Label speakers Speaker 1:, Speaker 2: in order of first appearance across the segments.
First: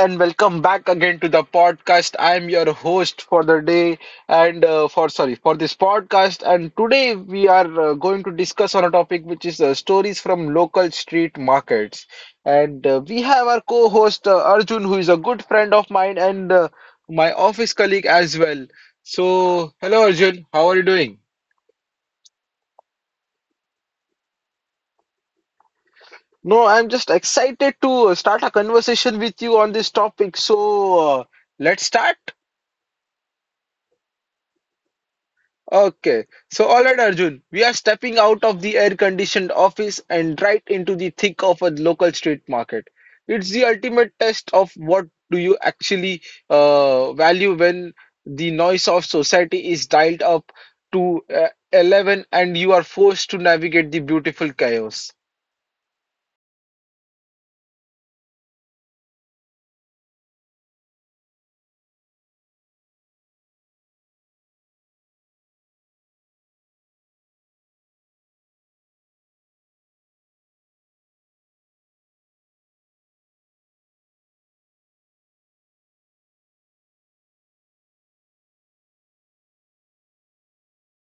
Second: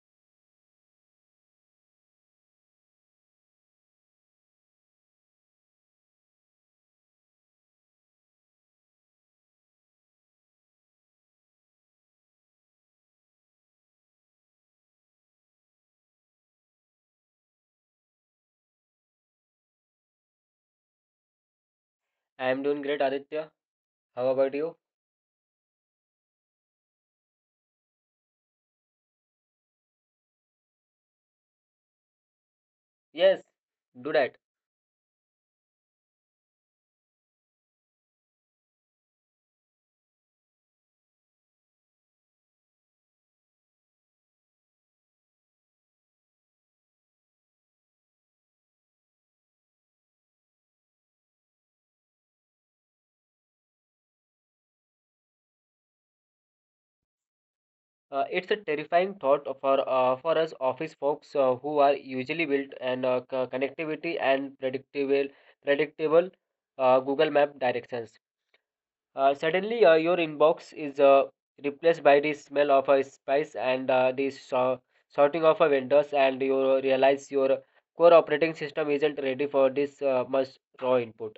Speaker 1: and welcome back again to the podcast. I am your host for the day, and for sorry for this podcast. And today we are going to discuss on a topic which is stories from local street markets. And we have our co-host Arjun, who is a good friend of mine and my office colleague as well. So, hello Arjun, how are you doing?
Speaker 2: I am doing great, Aditya. How about you?
Speaker 1: No, I'm just excited to start a conversation with you on this topic. So, let's start.
Speaker 2: Yes, do that.
Speaker 1: Okay. So, all right, Arjun, we are stepping out of the air conditioned office and right into the thick of a local street market. It's the ultimate test of what do you actually value when the noise of society is dialed up to 11 and you are forced to navigate the beautiful chaos.
Speaker 2: It's a terrifying thought for us office folks who are usually built and connectivity and predictable Google Map directions. Suddenly, your inbox is replaced by the smell of a spice and the sorting of a vendors, and you realize your core operating system isn't ready for this much raw input.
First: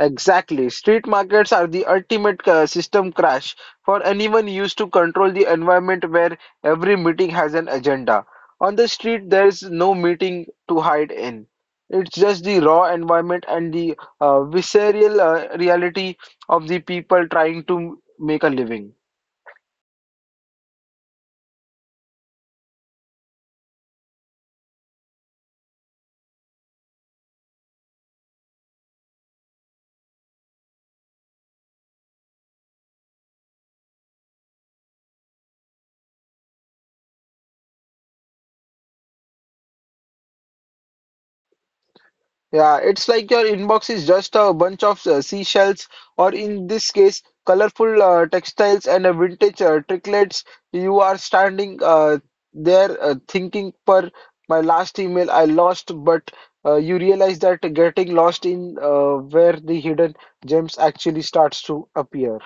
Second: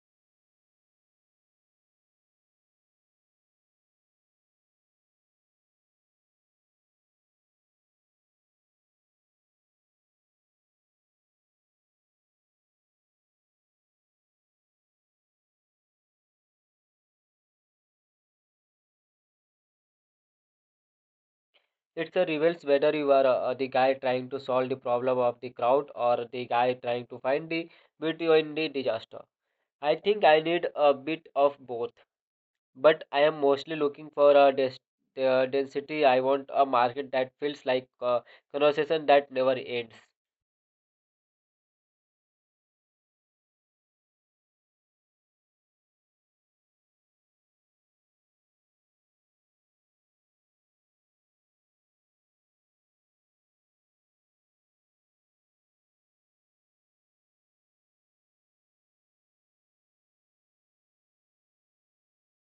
Speaker 1: Exactly. Street markets are the ultimate system crash for anyone used to control the environment where every meeting has an agenda. On the street, there's no meeting to hide in. It's just the raw environment and the visceral reality of the people trying to make a living.
Speaker 2: It reveals whether you are the guy trying to solve the problem of the crowd or the guy trying to find the beauty in the disaster. I think I need a bit of both, but I am mostly looking for a density. I want a market that feels like a conversation that never ends.
Speaker 1: Yeah, it's like your inbox is just a bunch of seashells, or in this case, colorful textiles and vintage trinkets. You are standing there thinking, per my last email, I lost, but you realize that getting lost in where the hidden gems actually starts to appear.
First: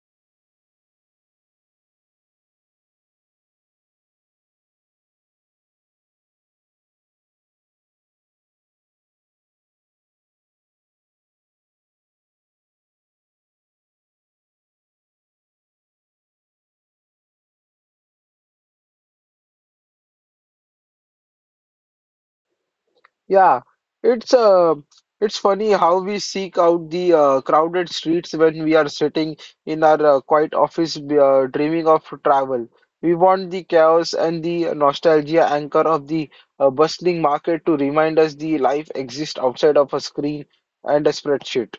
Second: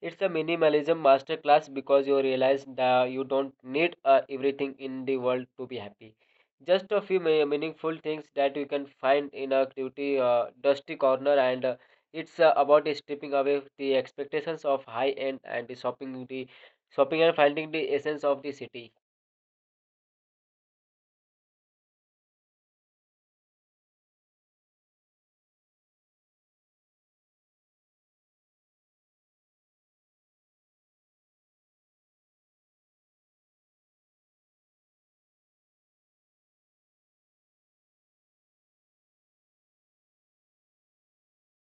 Speaker 2: It's a minimalism masterclass because you realize that you don't need everything in the world to be happy. Just a few meaningful things that you can find in a dusty corner, and it's about stripping away the expectations of high end and the shopping and finding the essence of the city.
Speaker 1: Yeah, it's uh, it's funny how we seek out the crowded streets when we are sitting in our quiet office, dreaming of travel. We want the chaos and the nostalgia anchor of the bustling market to remind us the life exists outside of a screen and a spreadsheet.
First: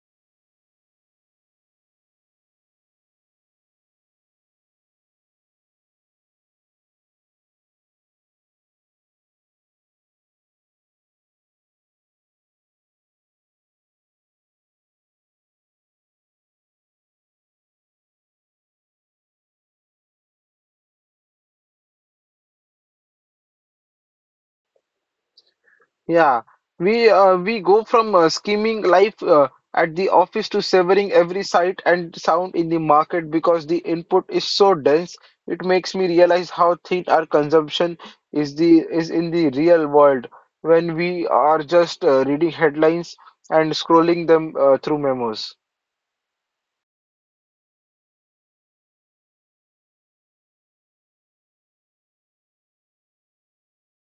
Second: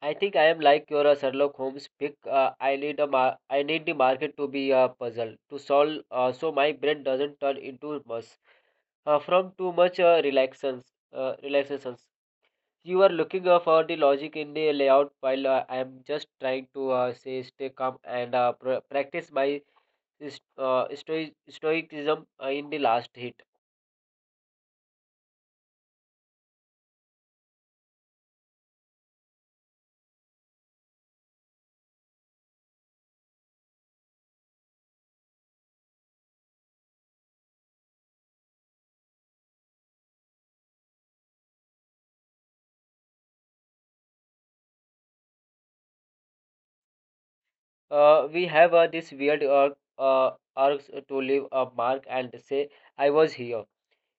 Speaker 2: I think I am like your Sherlock Holmes pick. I need I need the market to be a puzzle to solve, so my brain doesn't turn into mush, from too much relaxations. Relaxations. You are looking for the logic in the layout, while I am just trying to say stay calm and practice my stoicism in the last hit.
Speaker 1: Yeah, we go from scheming life at the office to severing every sight and sound in the market because the input is so dense. It makes me realize how thin our consumption is the is in the real world when we are just reading headlines and scrolling them through memos.
Speaker 2: We have this weird uh, urge to leave a mark and say, I was here.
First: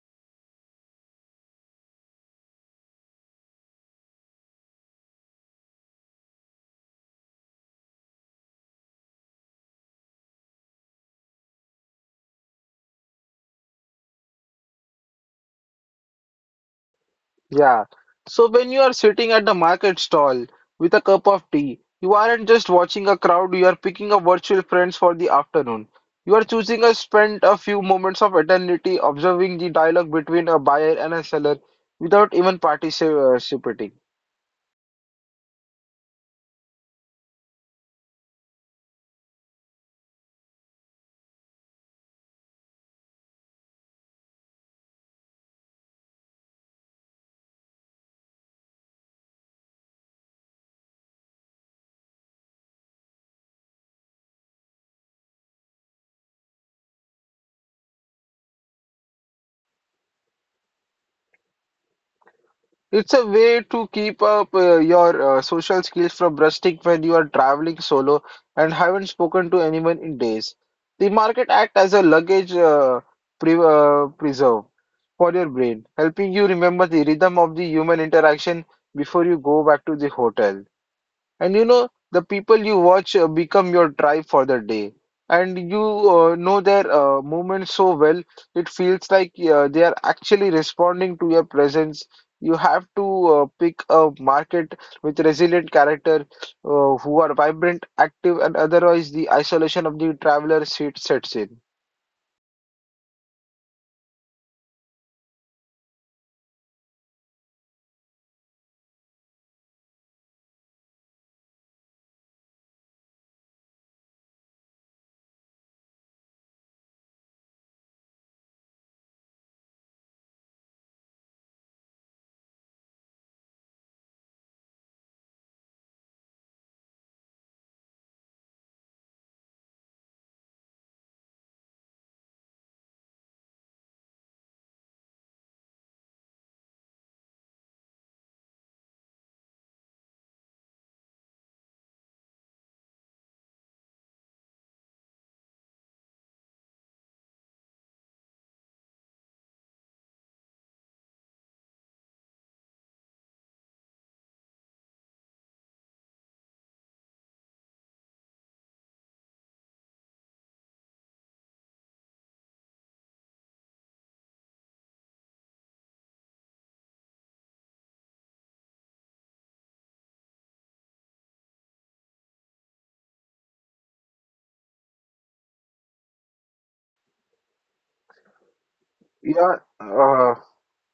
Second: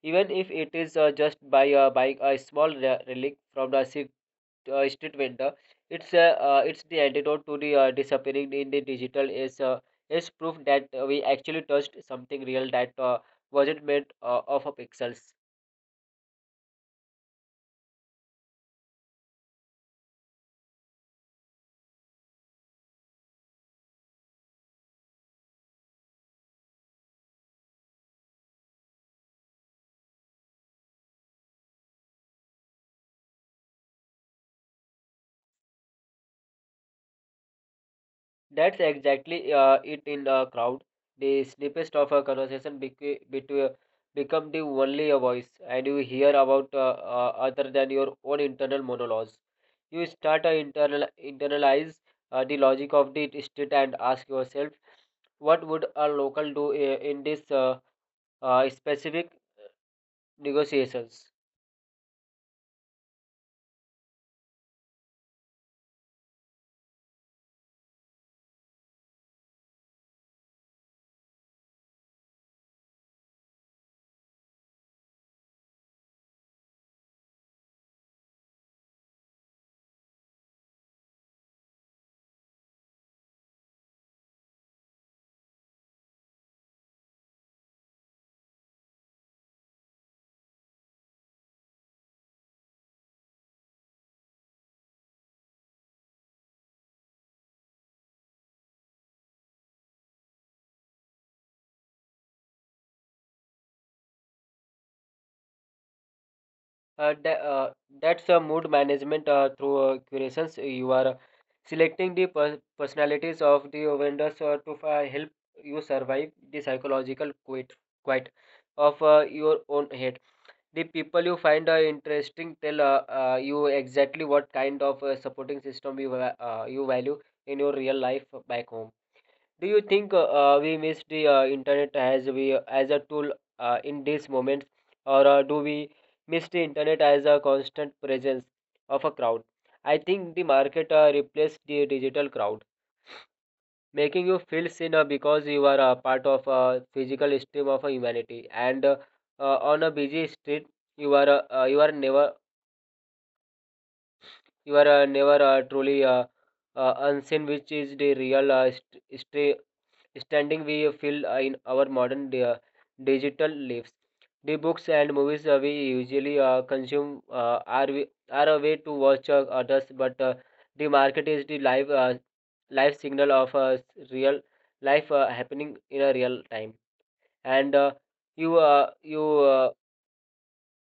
Speaker 2: Even if it is just by buying a small relic from the street, street vendor, it's the antidote to the disappearing in the digital is proof that we actually touched something real that wasn't made of pixels.
Speaker 1: Yeah. So when you are sitting at the market stall with a cup of tea, you aren't just watching a crowd, you are picking up virtual friends for the afternoon. You are choosing to spend a few moments of eternity observing the dialogue between a buyer and a seller without even participating.
Speaker 2: That's exactly it in a crowd. The snippets of a conversation bec- between become the only voice, and you hear about other than your own internal monologues. You start to internalize the logic of the state and ask yourself, what would a local do in this specific negotiations?
Speaker 1: It's a way to keep up your social skills from rusting when you are traveling solo and haven't spoken to anyone in days. The market act as a luggage pre preserve for your brain, helping you remember the rhythm of the human interaction before you go back to the hotel. And you know, the people you watch become your tribe for the day. And you know their movements so well, it feels like they are actually responding to your presence. You have to pick a market with resilient character who are vibrant, active, and otherwise the isolation of the traveler seat sets in.
Speaker 2: Uh, tha- uh, that's a mood management through curations. You are selecting the personalities of the vendors to help you survive the psychological quite of your own head. The people you find interesting tell you exactly what kind of supporting system you value in your real life back home. Do you think we miss the internet as a tool in these moments, or do we miss the internet as a constant presence of a crowd? I think the market replaced the digital crowd, making you feel thinner because you are a part of a physical stream of a humanity. And on a busy street, you are never truly unseen, which is the real standing we feel in our modern digital lives. The books and movies we usually consume are a way to watch others, but the market is the live signal of real life happening in a real time. And you you
Speaker 1: Yeah,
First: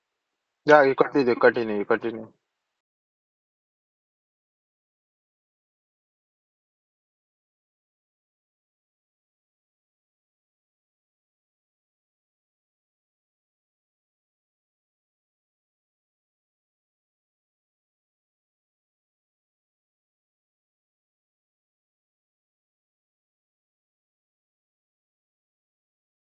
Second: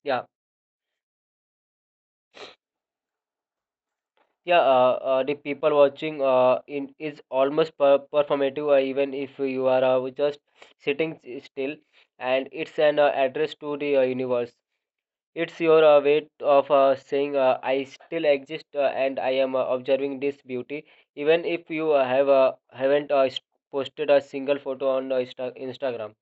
Speaker 2: yeah.
Speaker 1: yeah, you continue, continue, continue.
Speaker 2: Yeah, the people watching is almost performative, even if you are just sitting still, and it's an address to the universe. It's your way of saying, I still exist and I am observing this beauty, even if you have haven't posted a single photo on Instagram.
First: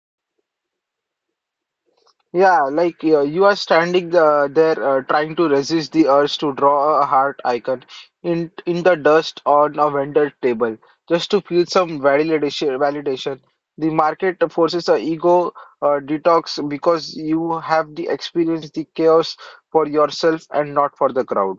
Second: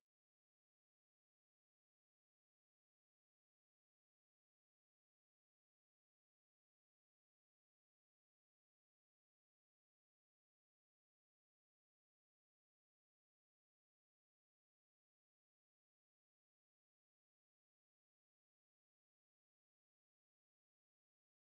Speaker 1: Yeah, like you are standing there trying to resist the urge to draw a heart icon in the dust on a vendor table just to feel some validation. Validation. The market forces a ego detox because you have the experience the chaos for yourself and not for the crowd.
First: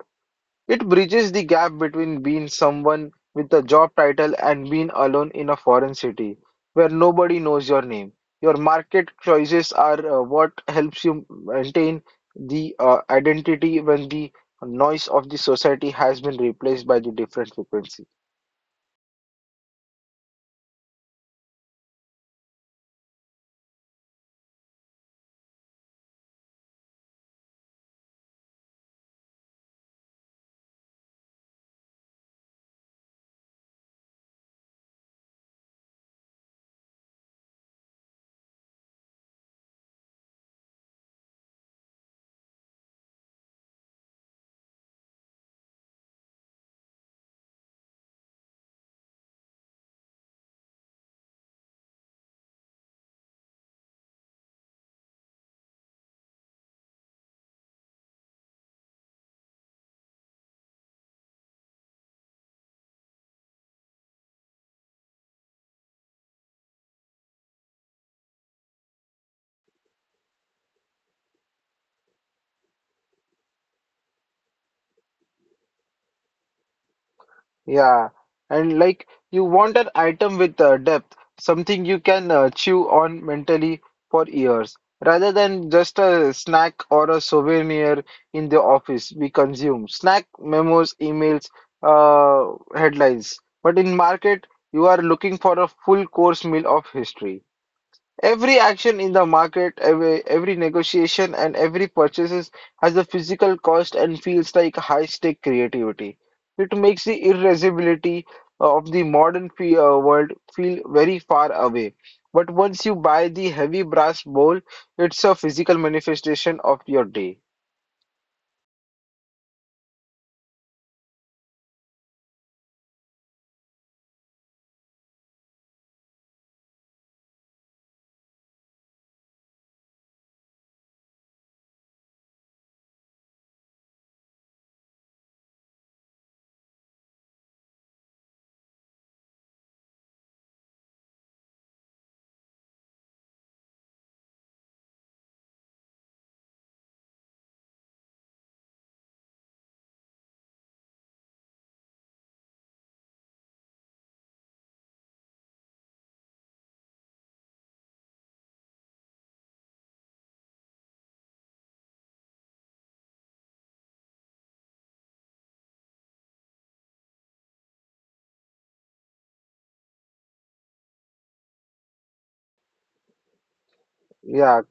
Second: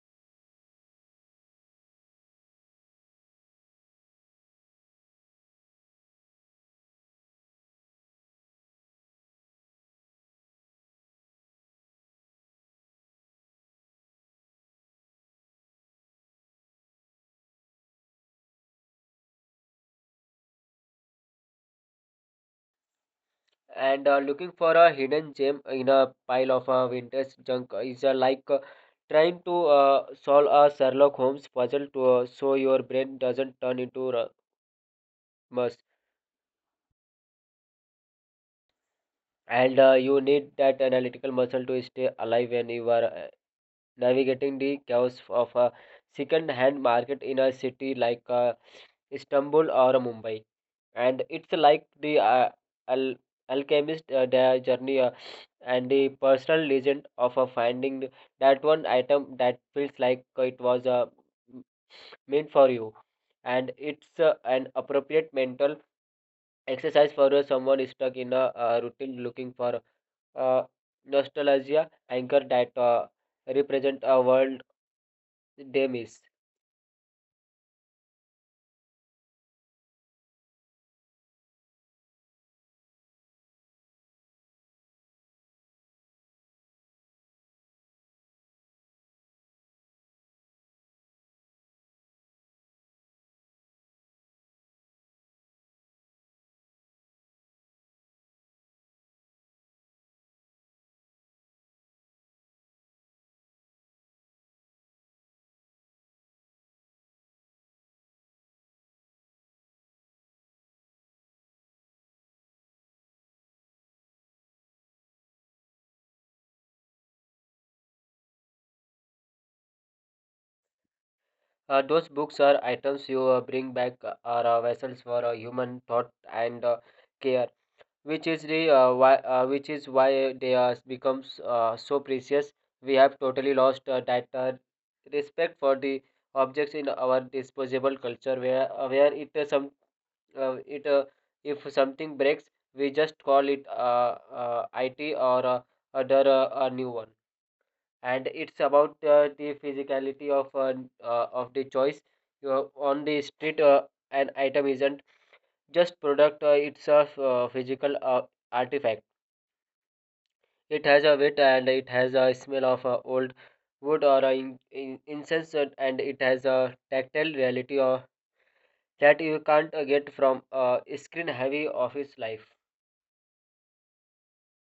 Speaker 1: It bridges the gap between being someone with a job title and being alone in a foreign city where nobody knows your name. Your market choices are what helps you maintain the identity when the noise of the society has been replaced by the different frequencies.
Speaker 2: And looking for a hidden gem in a pile of vintage junk is like trying to solve a Sherlock Holmes puzzle to so your brain doesn't turn into a mush. And you need that analytical muscle to stay alive when you are navigating the chaos of a second-hand market in a city like Istanbul or Mumbai. And it's like the al- alchemist their journey and the personal legend of finding that one item that feels like it was m- meant for you, and it's an appropriate mental exercise for someone stuck in a routine looking for uh, nostalgia anchor that represent a world they miss.
Speaker 1: Yeah, and like you want an item with depth, something you can chew on mentally for years, rather than just a snack or a souvenir in the office we consume. Snack memos, emails, headlines. But in market, you are looking for a full course meal of history. Every action in the market, every negotiation, and every purchases has a physical cost and feels like high-stake creativity. It makes the irreversibility of the modern fe world feel very far away. But once you buy the heavy brass bowl, it's a physical manifestation of your day.
Speaker 2: Those books are items you bring back are vessels for human thought and care, which is the why which is why they are becomes so precious. We have totally lost that respect for the objects in our disposable culture, where it some it if something breaks, we just call it IT or other a new one. And it's about the physicality of the choice. You on the street, an item isn't just product. It's a physical artifact. It has a weight and it has a smell of old wood or incense, and it has a tactile reality that you can't get from a screen heavy office life.
Speaker 1: Yeah,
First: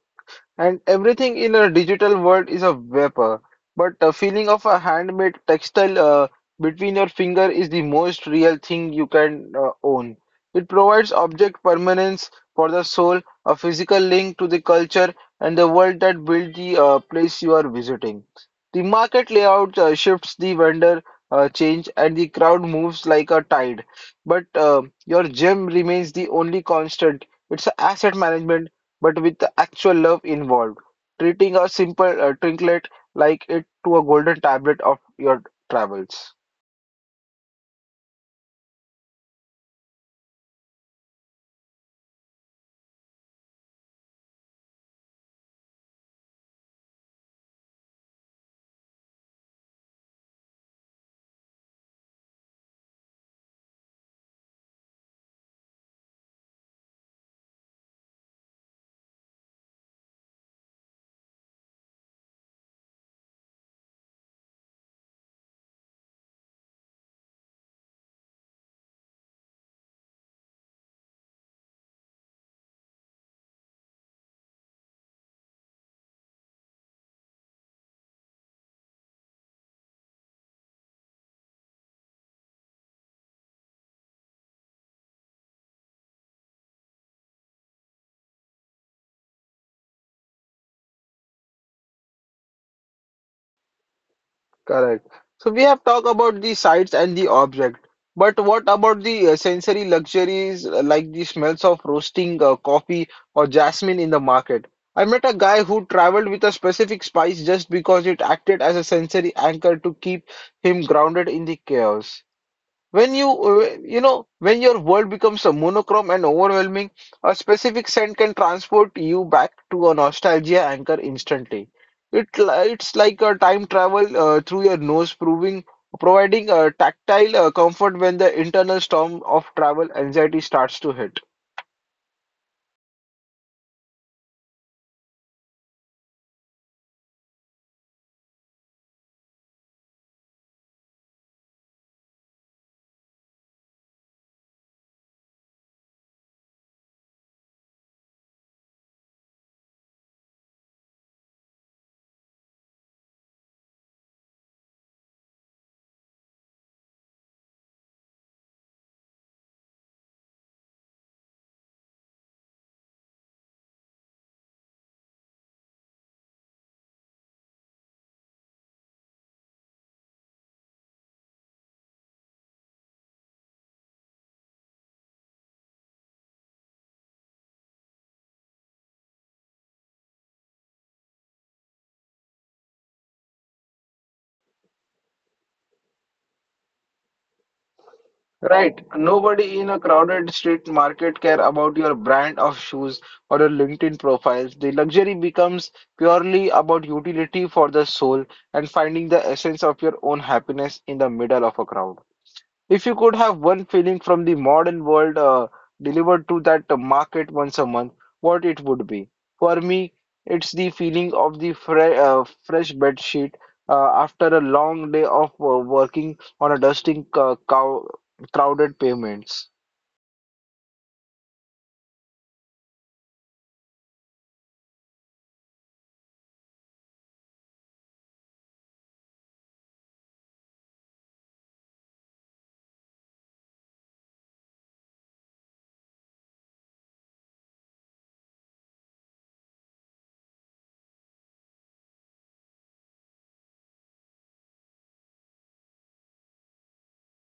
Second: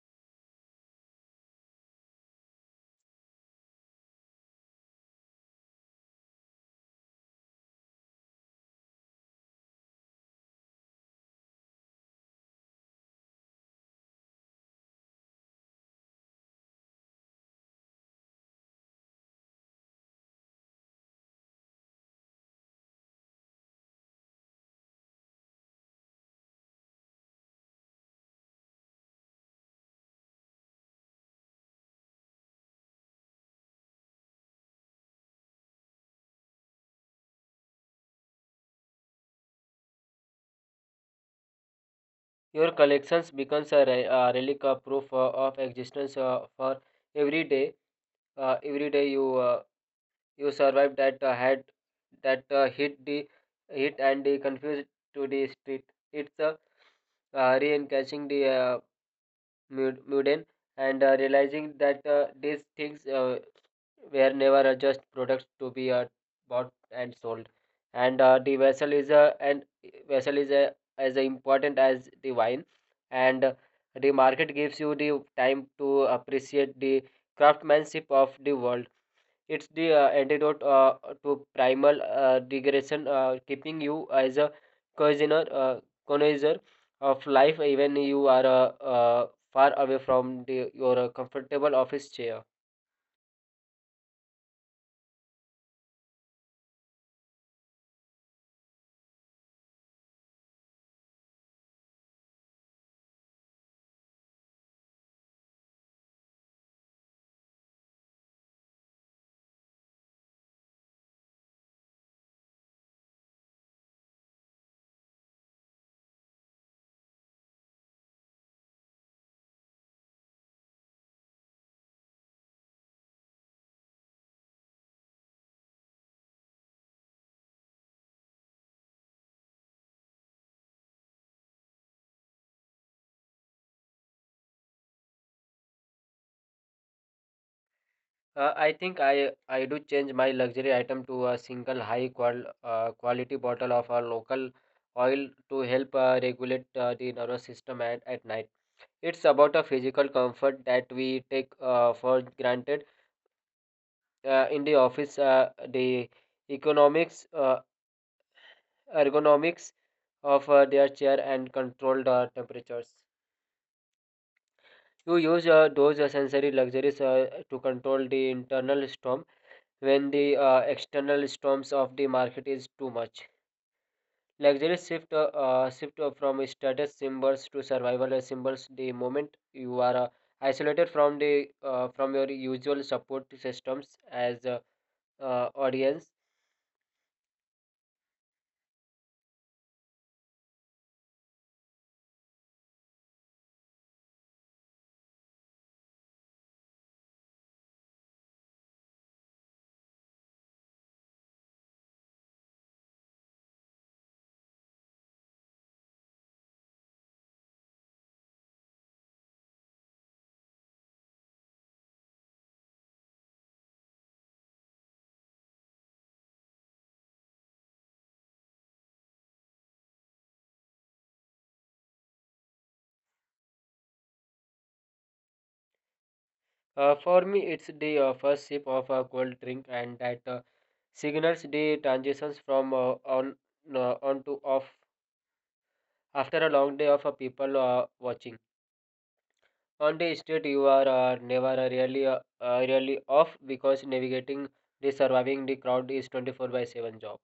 Speaker 1: and everything in a digital world is a vapor, but the feeling of a handmade textile between your finger is the most real thing you can own. It provides object permanence for the soul, a physical link to the culture and the world that built the place you are visiting. The market layout shifts, the vendor change, and the crowd moves like a tide. But your gem remains the only constant. It's a asset management but with the actual love involved. Treating a simple trinket like it to a golden tablet of your travels.
Speaker 2: Your collections becomes a relic, a proof of existence for every day every day you You survived that had that hit and the confused to the street. It's a re-engaging the mundane and realizing that these things were never just products to be bought and sold. And the vessel is as important as the wine. And the market gives you the time to appreciate the craftsmanship of the world. It's the antidote to primal regression, keeping you as a connoisseur, uh, connoisseur of life, even you are far away from your comfortable office chair.
Speaker 1: Correct. So we have talked about the sights and the object, but what about the sensory luxuries like the smells of roasting coffee or jasmine in the market? I met a guy who traveled with a specific spice just because it acted as a sensory anchor to keep him grounded in the chaos. When you, you know, when your world becomes a monochrome and overwhelming, a specific scent can transport you back to a nostalgia anchor instantly. It's like a time travel through your nose, proving, providing a tactile comfort when the internal storm of travel anxiety starts to hit.
Speaker 2: I think I do change my luxury item to a single high quality bottle of a local oil to help regulate the nervous system at night. It's about a physical comfort that we take for granted in the office. The economics ergonomics of their chair and control the temperatures. You use those sensory luxuries to control the internal storm when the external storms of the market is too much. Luxuries shift from status symbols to survival symbols the moment you are isolated from the from your usual support systems as audience.
Speaker 1: Right. Nobody in a crowded street market care about your brand of shoes or your LinkedIn profiles. The luxury becomes purely about utility for the soul and finding the essence of your own happiness in the middle of a crowd. If you could have one feeling from the modern world delivered to that market once a month, what it would be? For me, it's the feeling of the fresh bed sheet after a long day of working on a dusting cow crowded pavements.
Speaker 2: For me, it's the first sip of a cold drink, and that signals the transitions from on to off after a long day of people watching. On the street, you are never really off because navigating the surviving the crowd is 24 by 7 job.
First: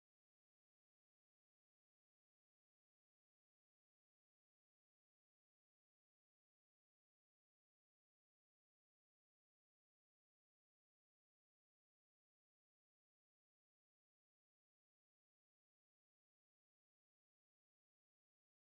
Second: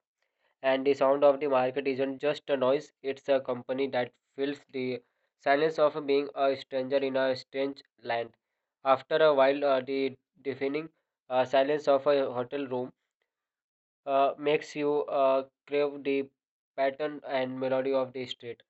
Speaker 2: And the sound of the market isn't just a noise, it's a company that fills the silence of being a stranger in a strange land. After a while, the deafening silence of a hotel room makes you crave the pattern and melody of the street.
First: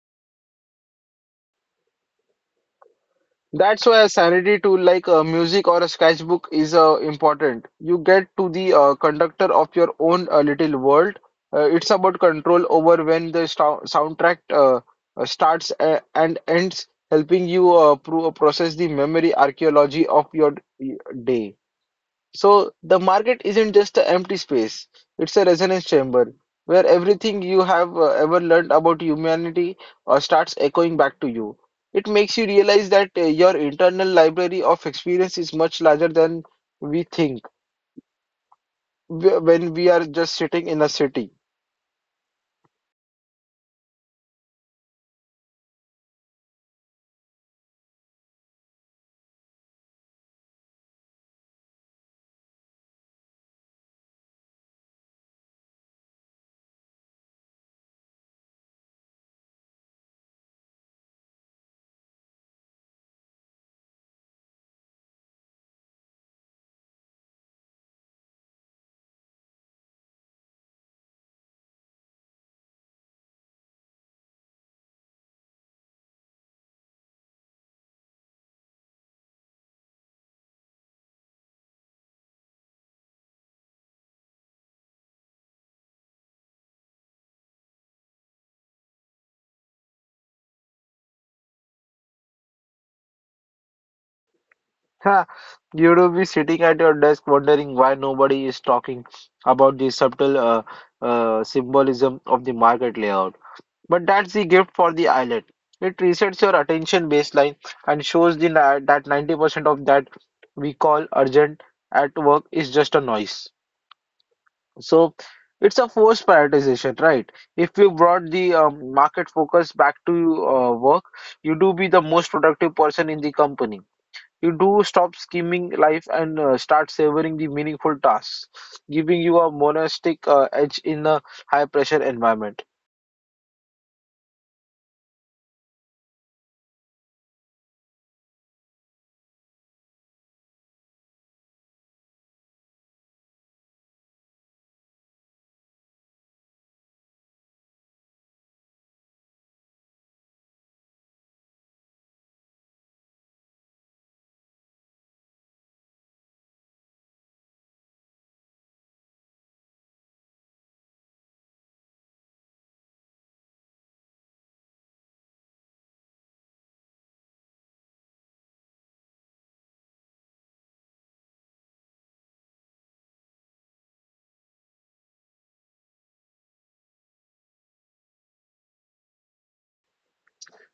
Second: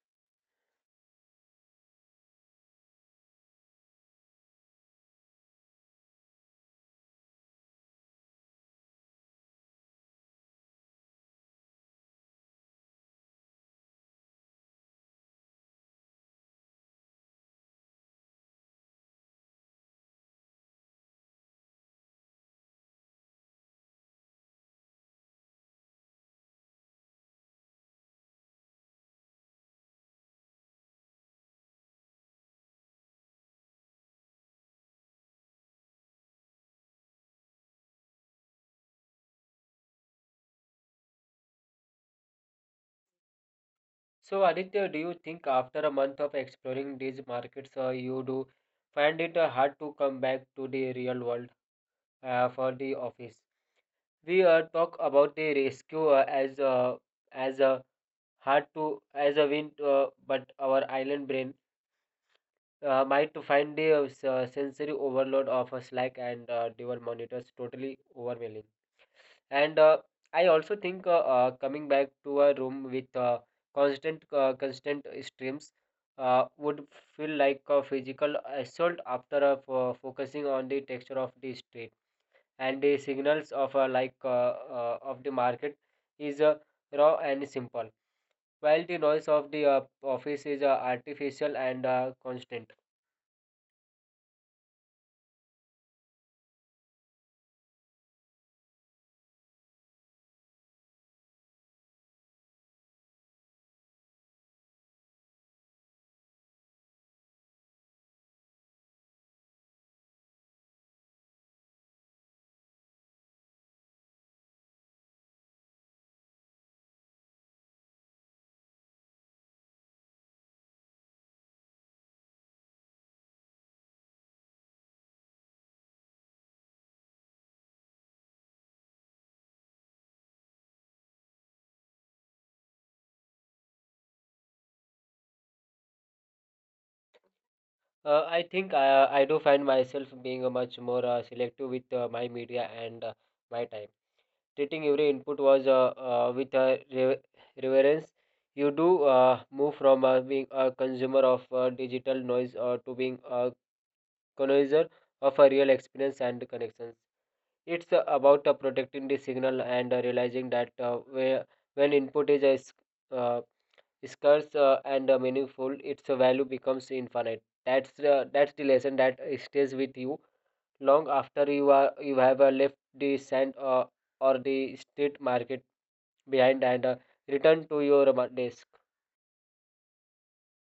Speaker 1: That's why a sanity tool like music or a sketchbook is important. You get to the conductor of your own little world. It's about control over when the soundtrack starts and ends, helping you process the memory archaeology of your uh, day. So the market isn't just an empty space, it's a resonance chamber where everything you have ever learned about humanity starts echoing back to you. It makes you realize that your internal library of experience is much larger than we think when we are just sitting in a city.
Speaker 2: So, Aditya, do you think after a month of exploring these markets, you do find it hard to come back to the real world for the office? We talk about the rescue as a hard to as a wind, but our island brain might to find the sensory overload of a slack and dual monitors totally overwhelming. And I also think coming back to a room with constant streams would feel like a physical assault after focusing on the texture of the street and the signals of of the market is raw and simple, while the noise of the office is artificial and constant.
Speaker 1: Ha! You will be sitting at your desk wondering why nobody is talking about the subtle symbolism of the market layout. But that's the gift for the islet. It resets your attention baseline and shows the that 90% of that we call urgent at work is just a noise. So it's a forced prioritization, right? If you brought the market focus back to work, you do be the most productive person in the company. You do stop scheming life and start savoring the meaningful tasks, giving you a monastic edge in a high pressure environment.
Speaker 2: I think I do find myself being much more selective with my media and my time. Treating every input was with a reverence. You do move from being a consumer of digital noise to being a connoisseur of a real experience and connections. It's about protecting the signal and realizing that when input is uh, scarce and meaningful, its value becomes infinite. That's the lesson that stays with you long after you have left the sand or the street market behind and return to your desk.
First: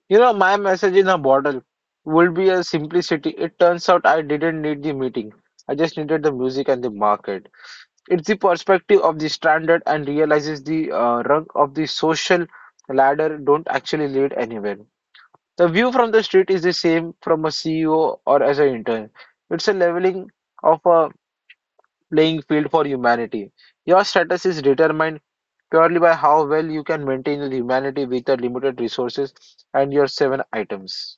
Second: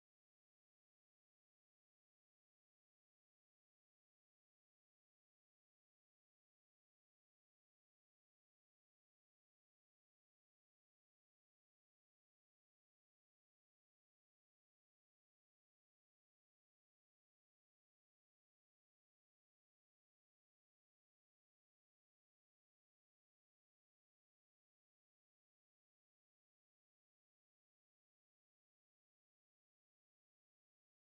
Speaker 1: You know, my message in a bottle would be a simplicity. It turns out I didn't need the meeting. I just needed the music and the market. It's the perspective of the stranded and realizes the rung of the social ladder don't actually lead anywhere. The view from the street is the same from a CEO or as an intern. It's a leveling of a playing field for humanity. Your status is determined purely by how well you can maintain your humanity with your limited resources and your seven items.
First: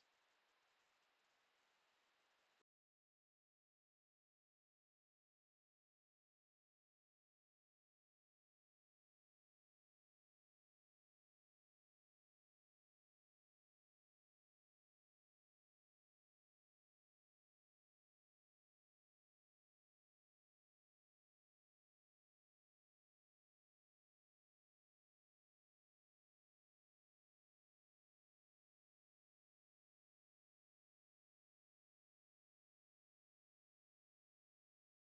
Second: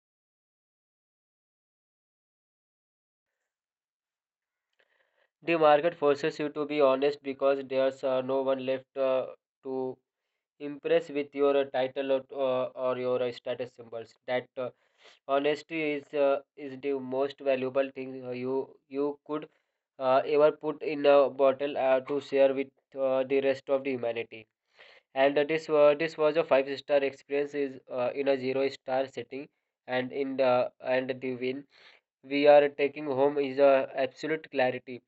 Speaker 2: The market forces you to be honest because there's no one left to impress with your title or your status symbols. That honesty is the most valuable thing you could ever put in a bottle to share with the rest of the humanity. And this this was a five-star experience is in a zero star setting. And in the and the win we are taking home is a absolute clarity.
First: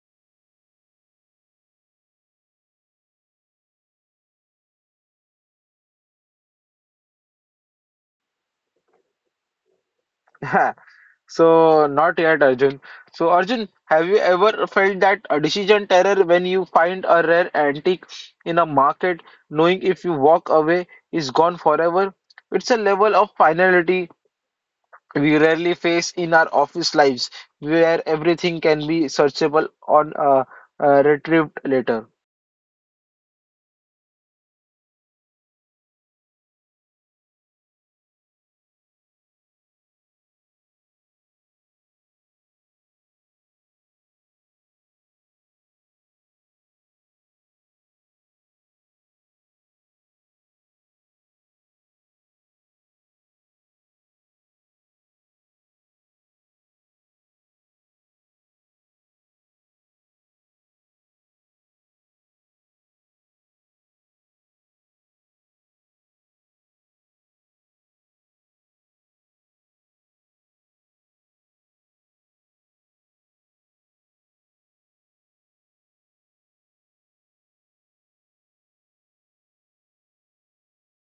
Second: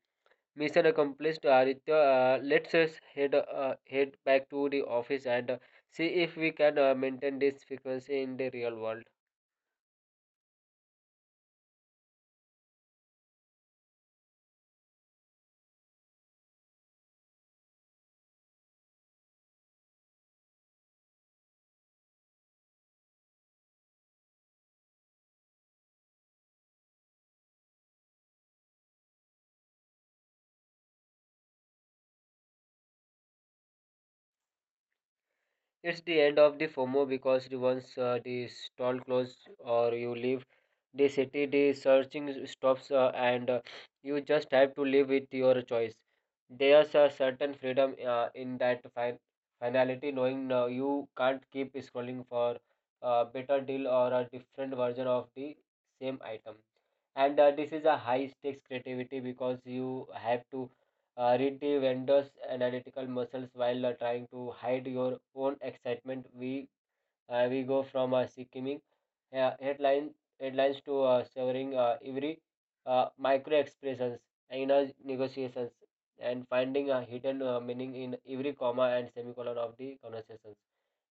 Speaker 2: Mission accomplished, Aditya. Let's us head back to the office and see if we can maintain this frequency in the real world.
Speaker 1: So not yet, Arjun. So Arjun, have you ever felt that a decision terror when you find a rare antique in a market, knowing if you walk away is gone forever? It's a level of finality we rarely face in our office lives, where everything can be searchable on retrieved later.
Speaker 2: It's the end of the FOMO because the once the stall closes or you leave the city, the searching stops, and you just have to live with your choice. There's a certain freedom in that finality, knowing you can't keep scrolling for a better deal or a different version of the same item. And this is a high stakes creativity because you have to read the vendor's analytical muscles while trying to hide your own excitement. We go from simmering uh, headline headlines to severing every micro expressions in our negotiations and finding a hidden meaning in every comma and semicolon of the conversations.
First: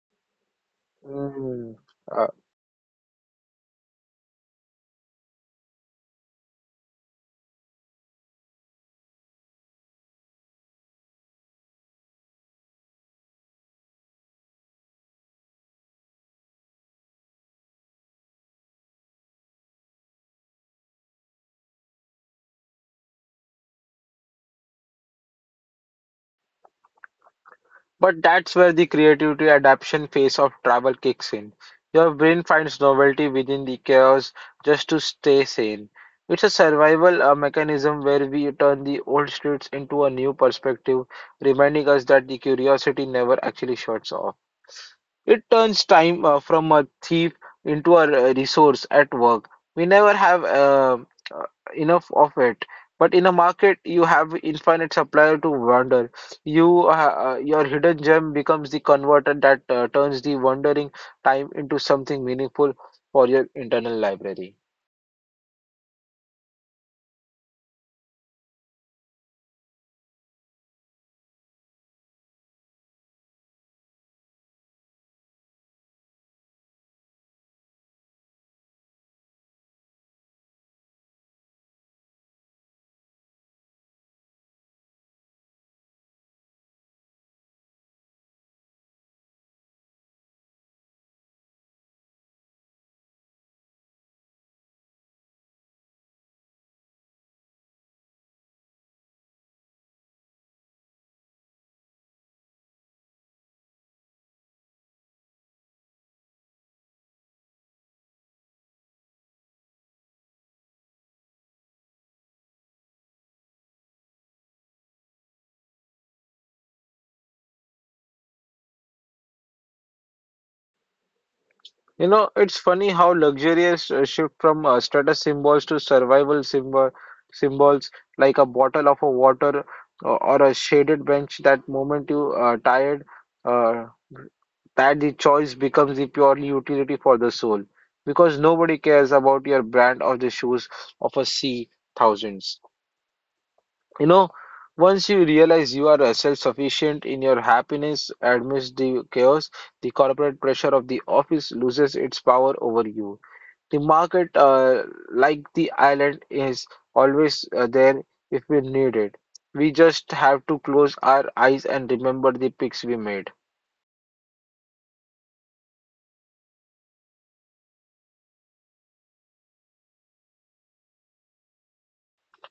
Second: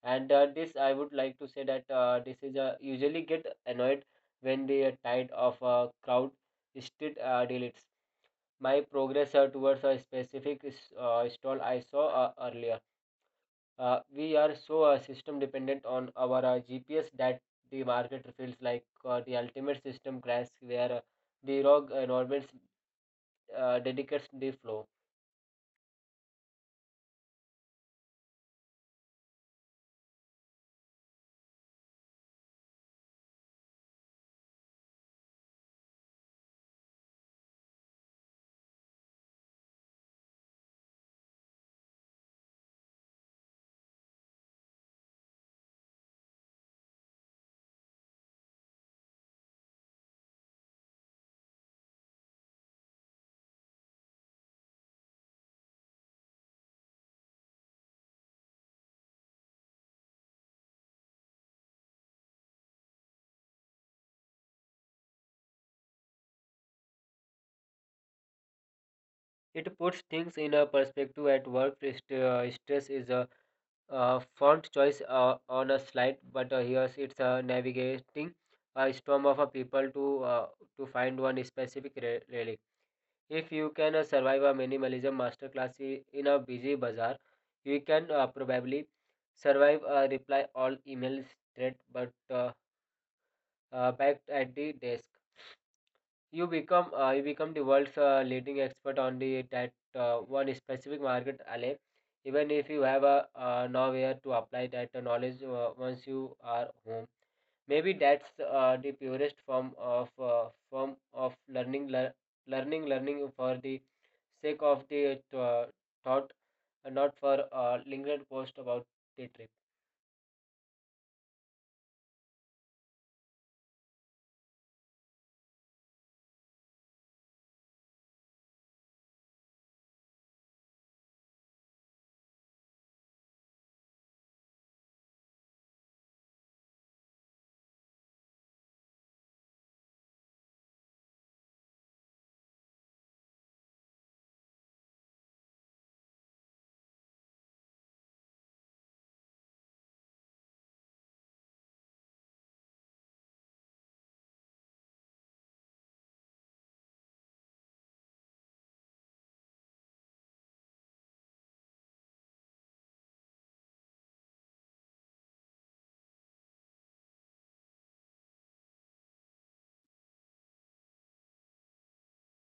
Speaker 2: And this, I would like to say
Speaker 1: Mm.
Speaker 2: that this is usually get annoyed when the tide of a crowd still deletes my progress towards a specific stall I saw earlier. We are so system dependent on our GPS that the market feels like the ultimate system crash where the rogue environment dedicates the flow.
Speaker 1: But that's where the creativity adaptation phase of travel kicks in. Your brain finds novelty within the chaos just to stay sane. It's a survival mechanism where we turn the old streets into a new perspective, reminding us that the curiosity never actually shuts off. It turns time from a thief into a resource at work. We never have uh, enough of it. But in a market, you have infinite supplier to wander. Your hidden gem becomes the converter that turns the wandering time into something meaningful for your internal library.
Speaker 2: It puts things in a perspective at work. Stress is a font choice on a slide, but here it's navigating a storm of people to find one specific relic. If you can survive a minimalism masterclass in a busy bazaar, you can probably survive a reply all email thread, but back at the desk, you become the world's leading expert on the that one specific market alley. Even if you have a nowhere to apply that knowledge once you are home. Maybe that's the purest form of learning, learning for the sake of the thought, and not for a lingering post about the trip.
Speaker 1: You know, it's funny how luxurious shift from status symbols to survival symbols like a bottle of a water or a shaded bench. That moment you tired, uh, that the choice becomes the purely utility for the soul because nobody cares about your brand or the shoes of a C thousands. You know, once you realize you are self-sufficient in your happiness amidst the chaos, the corporate pressure of the office loses its power over you the market, like the island, is always there if we need it. We just have to close our eyes and remember the picks we made.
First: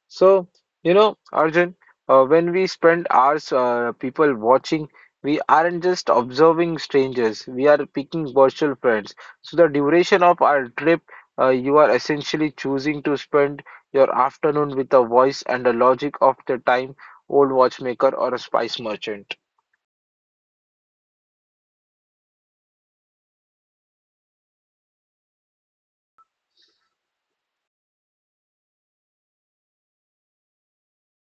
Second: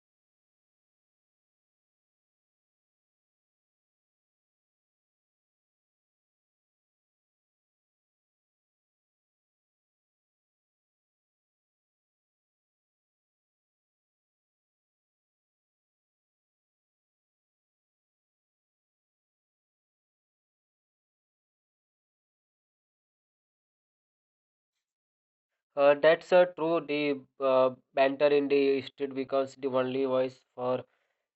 Speaker 1: So, you know, Arjun, when we spend hours people watching, we aren't just observing strangers, we are picking virtual friends. So, the duration of our trip, you are essentially choosing to spend your afternoon with a voice and a logic of the time old watchmaker or a spice merchant.
Speaker 2: That's true. The banter in the street becomes the only voice for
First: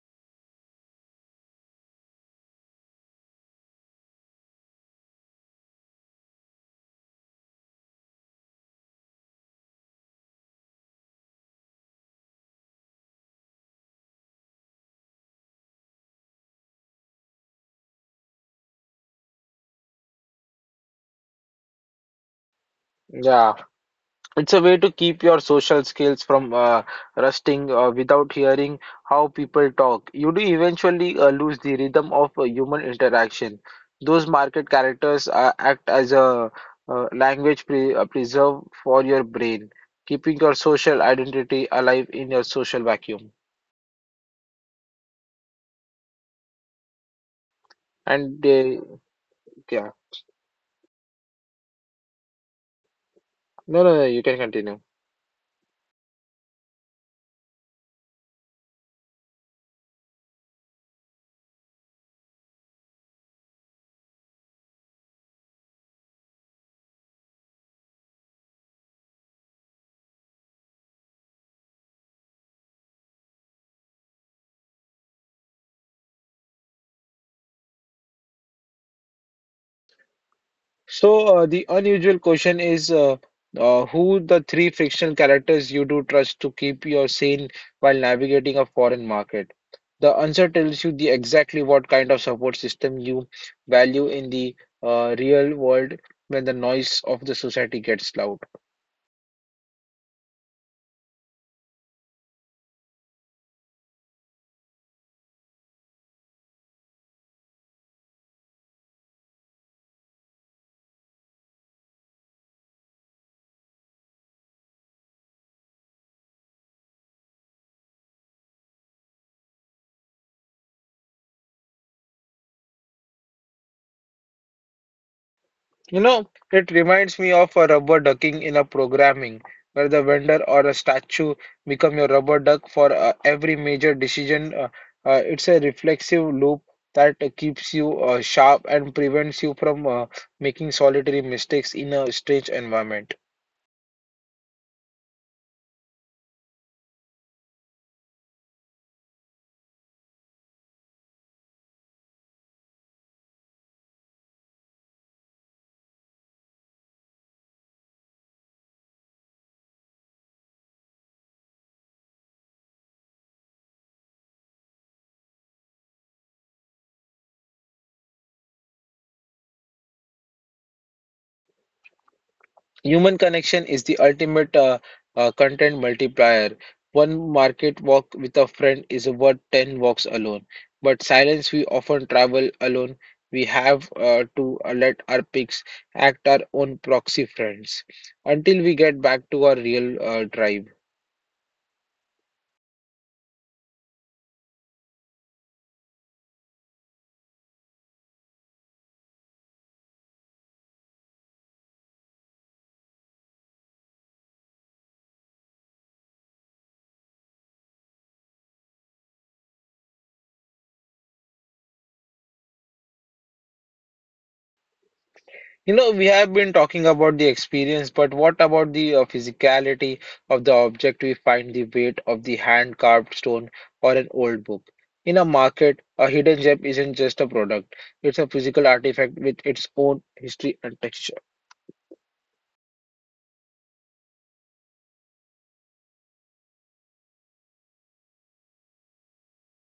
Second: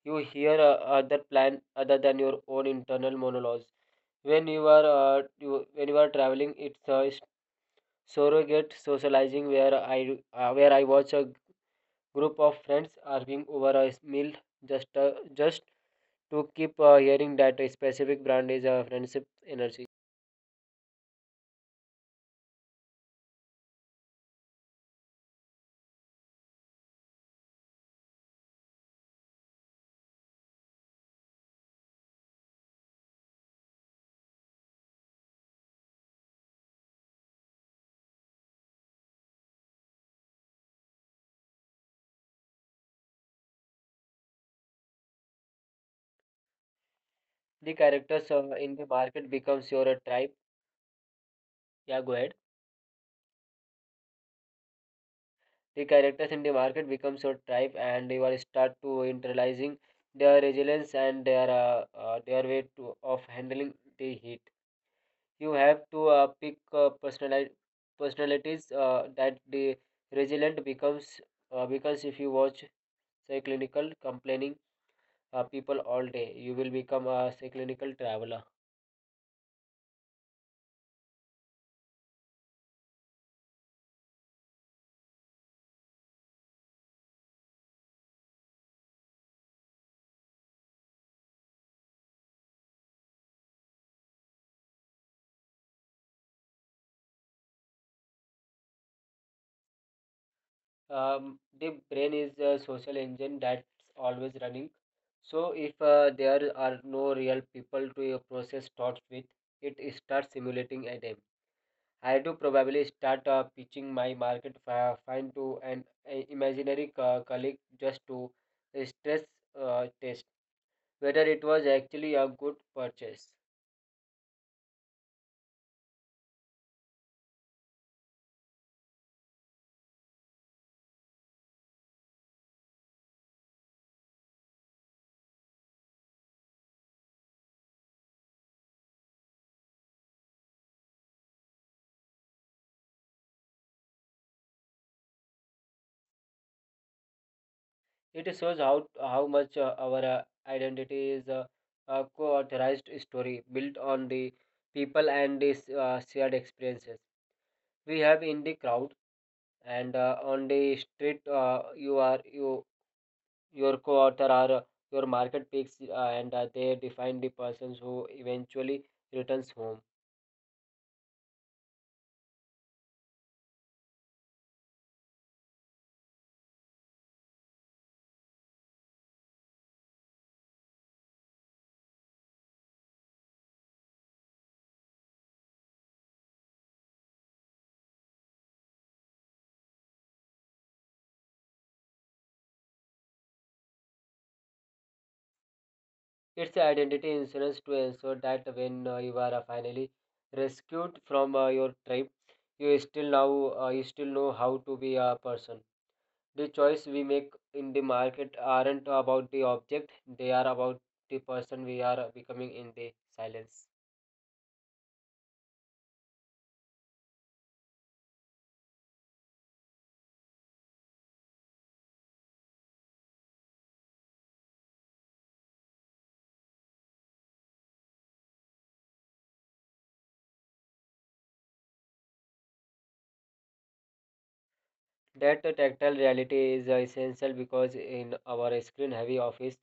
Speaker 2: you hear other than your own internal monologues. When you are traveling, it's a surrogate socializing where I watch a group of friends arguing over a meal just to keep hearing that a specific brand is a friendship energy.
Speaker 1: Yeah. It's a way to keep your social skills from rusting without hearing how people talk. You do eventually lose the rhythm of human interaction. Those market characters act as a language preserve for your brain, keeping your social identity alive in your social vacuum.
Speaker 2: The characters
Speaker 1: And
Speaker 2: in
Speaker 1: they,
Speaker 2: the market becomes your
Speaker 1: yeah,
Speaker 2: tribe. Yeah, go ahead.
Speaker 1: no, no, no, you can continue.
Speaker 2: The characters in the market becomes your tribe, and you will start to internalizing their resilience and their way to of handling the heat. You have to pick personalities that the resilient becomes, because if you watch say clinical complaining people all day. You will become a say, clinical traveler.
Speaker 1: So, the unusual question is who the three fictional characters you do trust to keep you sane while navigating a foreign market? The answer tells you the exactly what kind of support system you value in the real world when the noise of the society gets loud.
Speaker 2: The brain is a social engine that's always running. So if there are no real people to process thoughts with, it starts simulating a them. I do probably start pitching my market find to an imaginary colleague just to stress test whether it was actually a good purchase.
Speaker 1: You know, it reminds me of a rubber ducking in a programming, where the vendor or a statue become your rubber duck for every major decision. It's a reflexive loop that keeps you sharp and prevents you from making solitary mistakes in a strange environment.
Speaker 2: It shows how much our identity is a co-authorized story built on the people and the shared experiences we have in the crowd and on the street. Your co-author are your market picks, and they define the persons who eventually returns home.
Speaker 1: Human connection is the ultimate content multiplier. One market walk with a friend is worth 10 walks alone. But silence, we often travel alone. We have to let our pics act our own proxy friends until we get back to our real drive.
Speaker 2: It's a identity insurance to ensure that when you are finally rescued from your tribe, you still now you still know how to be a person. The choice we make in the market aren't about the object, they are about the person we are becoming in the silence.
Speaker 1: You know, we have been talking about the experience, but what about the physicality of the object? We find the weight of the hand-carved stone or an old book. In a market, a hidden gem isn't just a product, it's a physical artifact with its own history and texture.
Speaker 2: That tactile reality is essential because in our screen heavy office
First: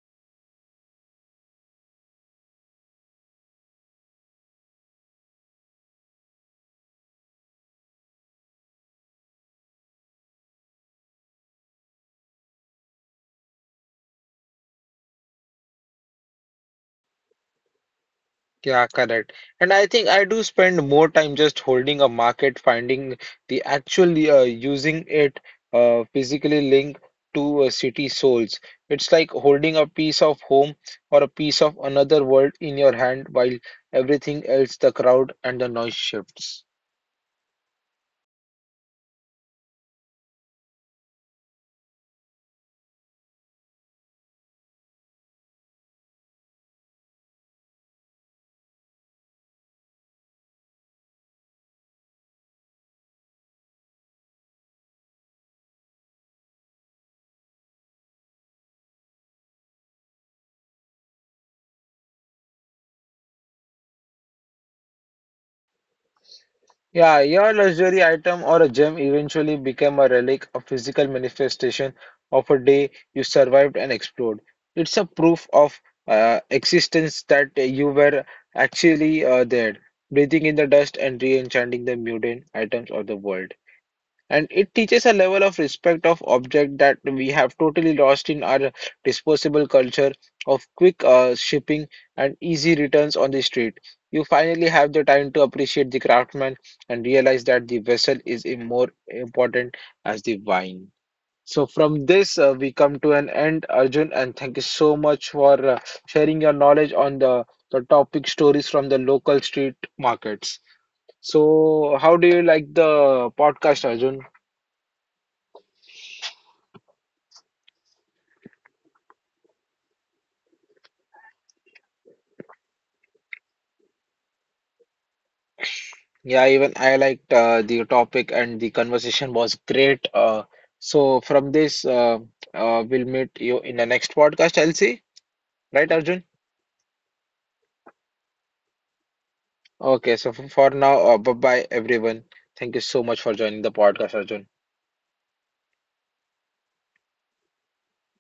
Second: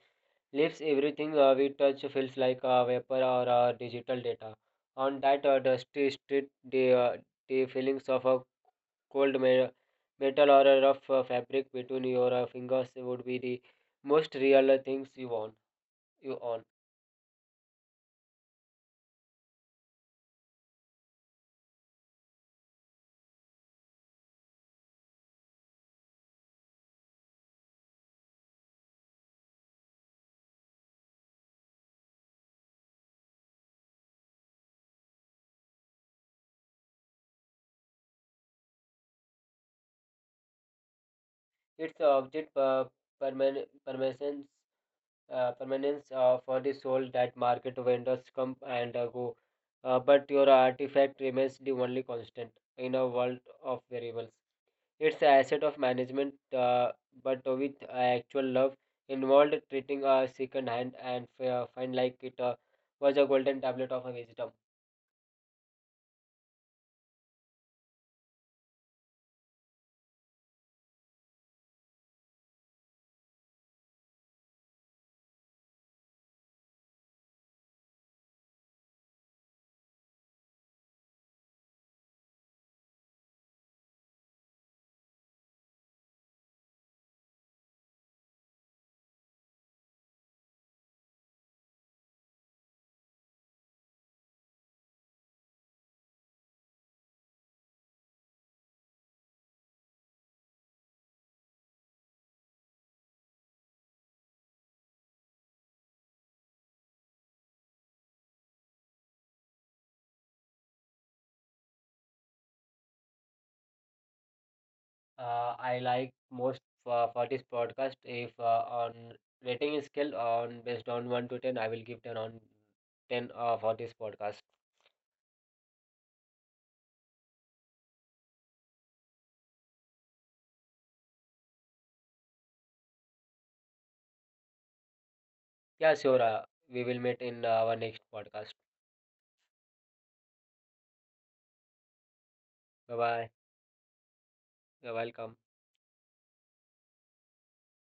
Speaker 2: lives everything we touch feels like a vapor or a digital data on that dusty street. The feelings of a cold metal or a rough fabric between your fingers would be the most real things you own.
Speaker 1: Yeah, correct. And I think I do spend more time just holding a market, finding the actual using it physically linked to city souls. It's like holding a piece of home or a piece of another world in your hand while everything else, the crowd and the noise shifts.
Speaker 2: It's object perman- permanence, permanence, for the soul. That market vendors come and go. But your artifact remains the only constant in a world of variables. It's an asset of management, but with actual love involved, treating a second hand and find like it was a golden tablet of a wisdom.
Speaker 1: Yeah, your luxury item or a gem eventually became a relic, a physical manifestation of a day you survived and explored. It's a proof of existence that you were actually there, breathing in the dust and re-enchanting the mundane items of the world. And it teaches a level of respect of object that we have totally lost in our disposable culture of quick shipping and easy returns on the street. You finally have the time to appreciate the craftsman and realize that the vessel is more important as the wine. So from this, we come to an end, Arjun, and thank you so much for sharing your knowledge on the topic stories from the local street markets. So, how do you like the podcast, Arjun?
Speaker 2: I like most for this podcast. If on rating scale on based on 1 to 10, I will give 10 on 10 for this podcast.
Speaker 1: Yeah, even I liked the topic and the conversation was great. So from this, we'll meet you in the next podcast, I'll see. Right,
Speaker 2: Yeah, sure.
Speaker 1: Arjun?
Speaker 2: We will meet in our next podcast.
Speaker 1: Okay, so for now, bye-bye, everyone. Thank you
Speaker 2: Bye
Speaker 1: so much
Speaker 2: bye.
Speaker 1: for joining the podcast, Arjun.
Speaker 2: You're welcome.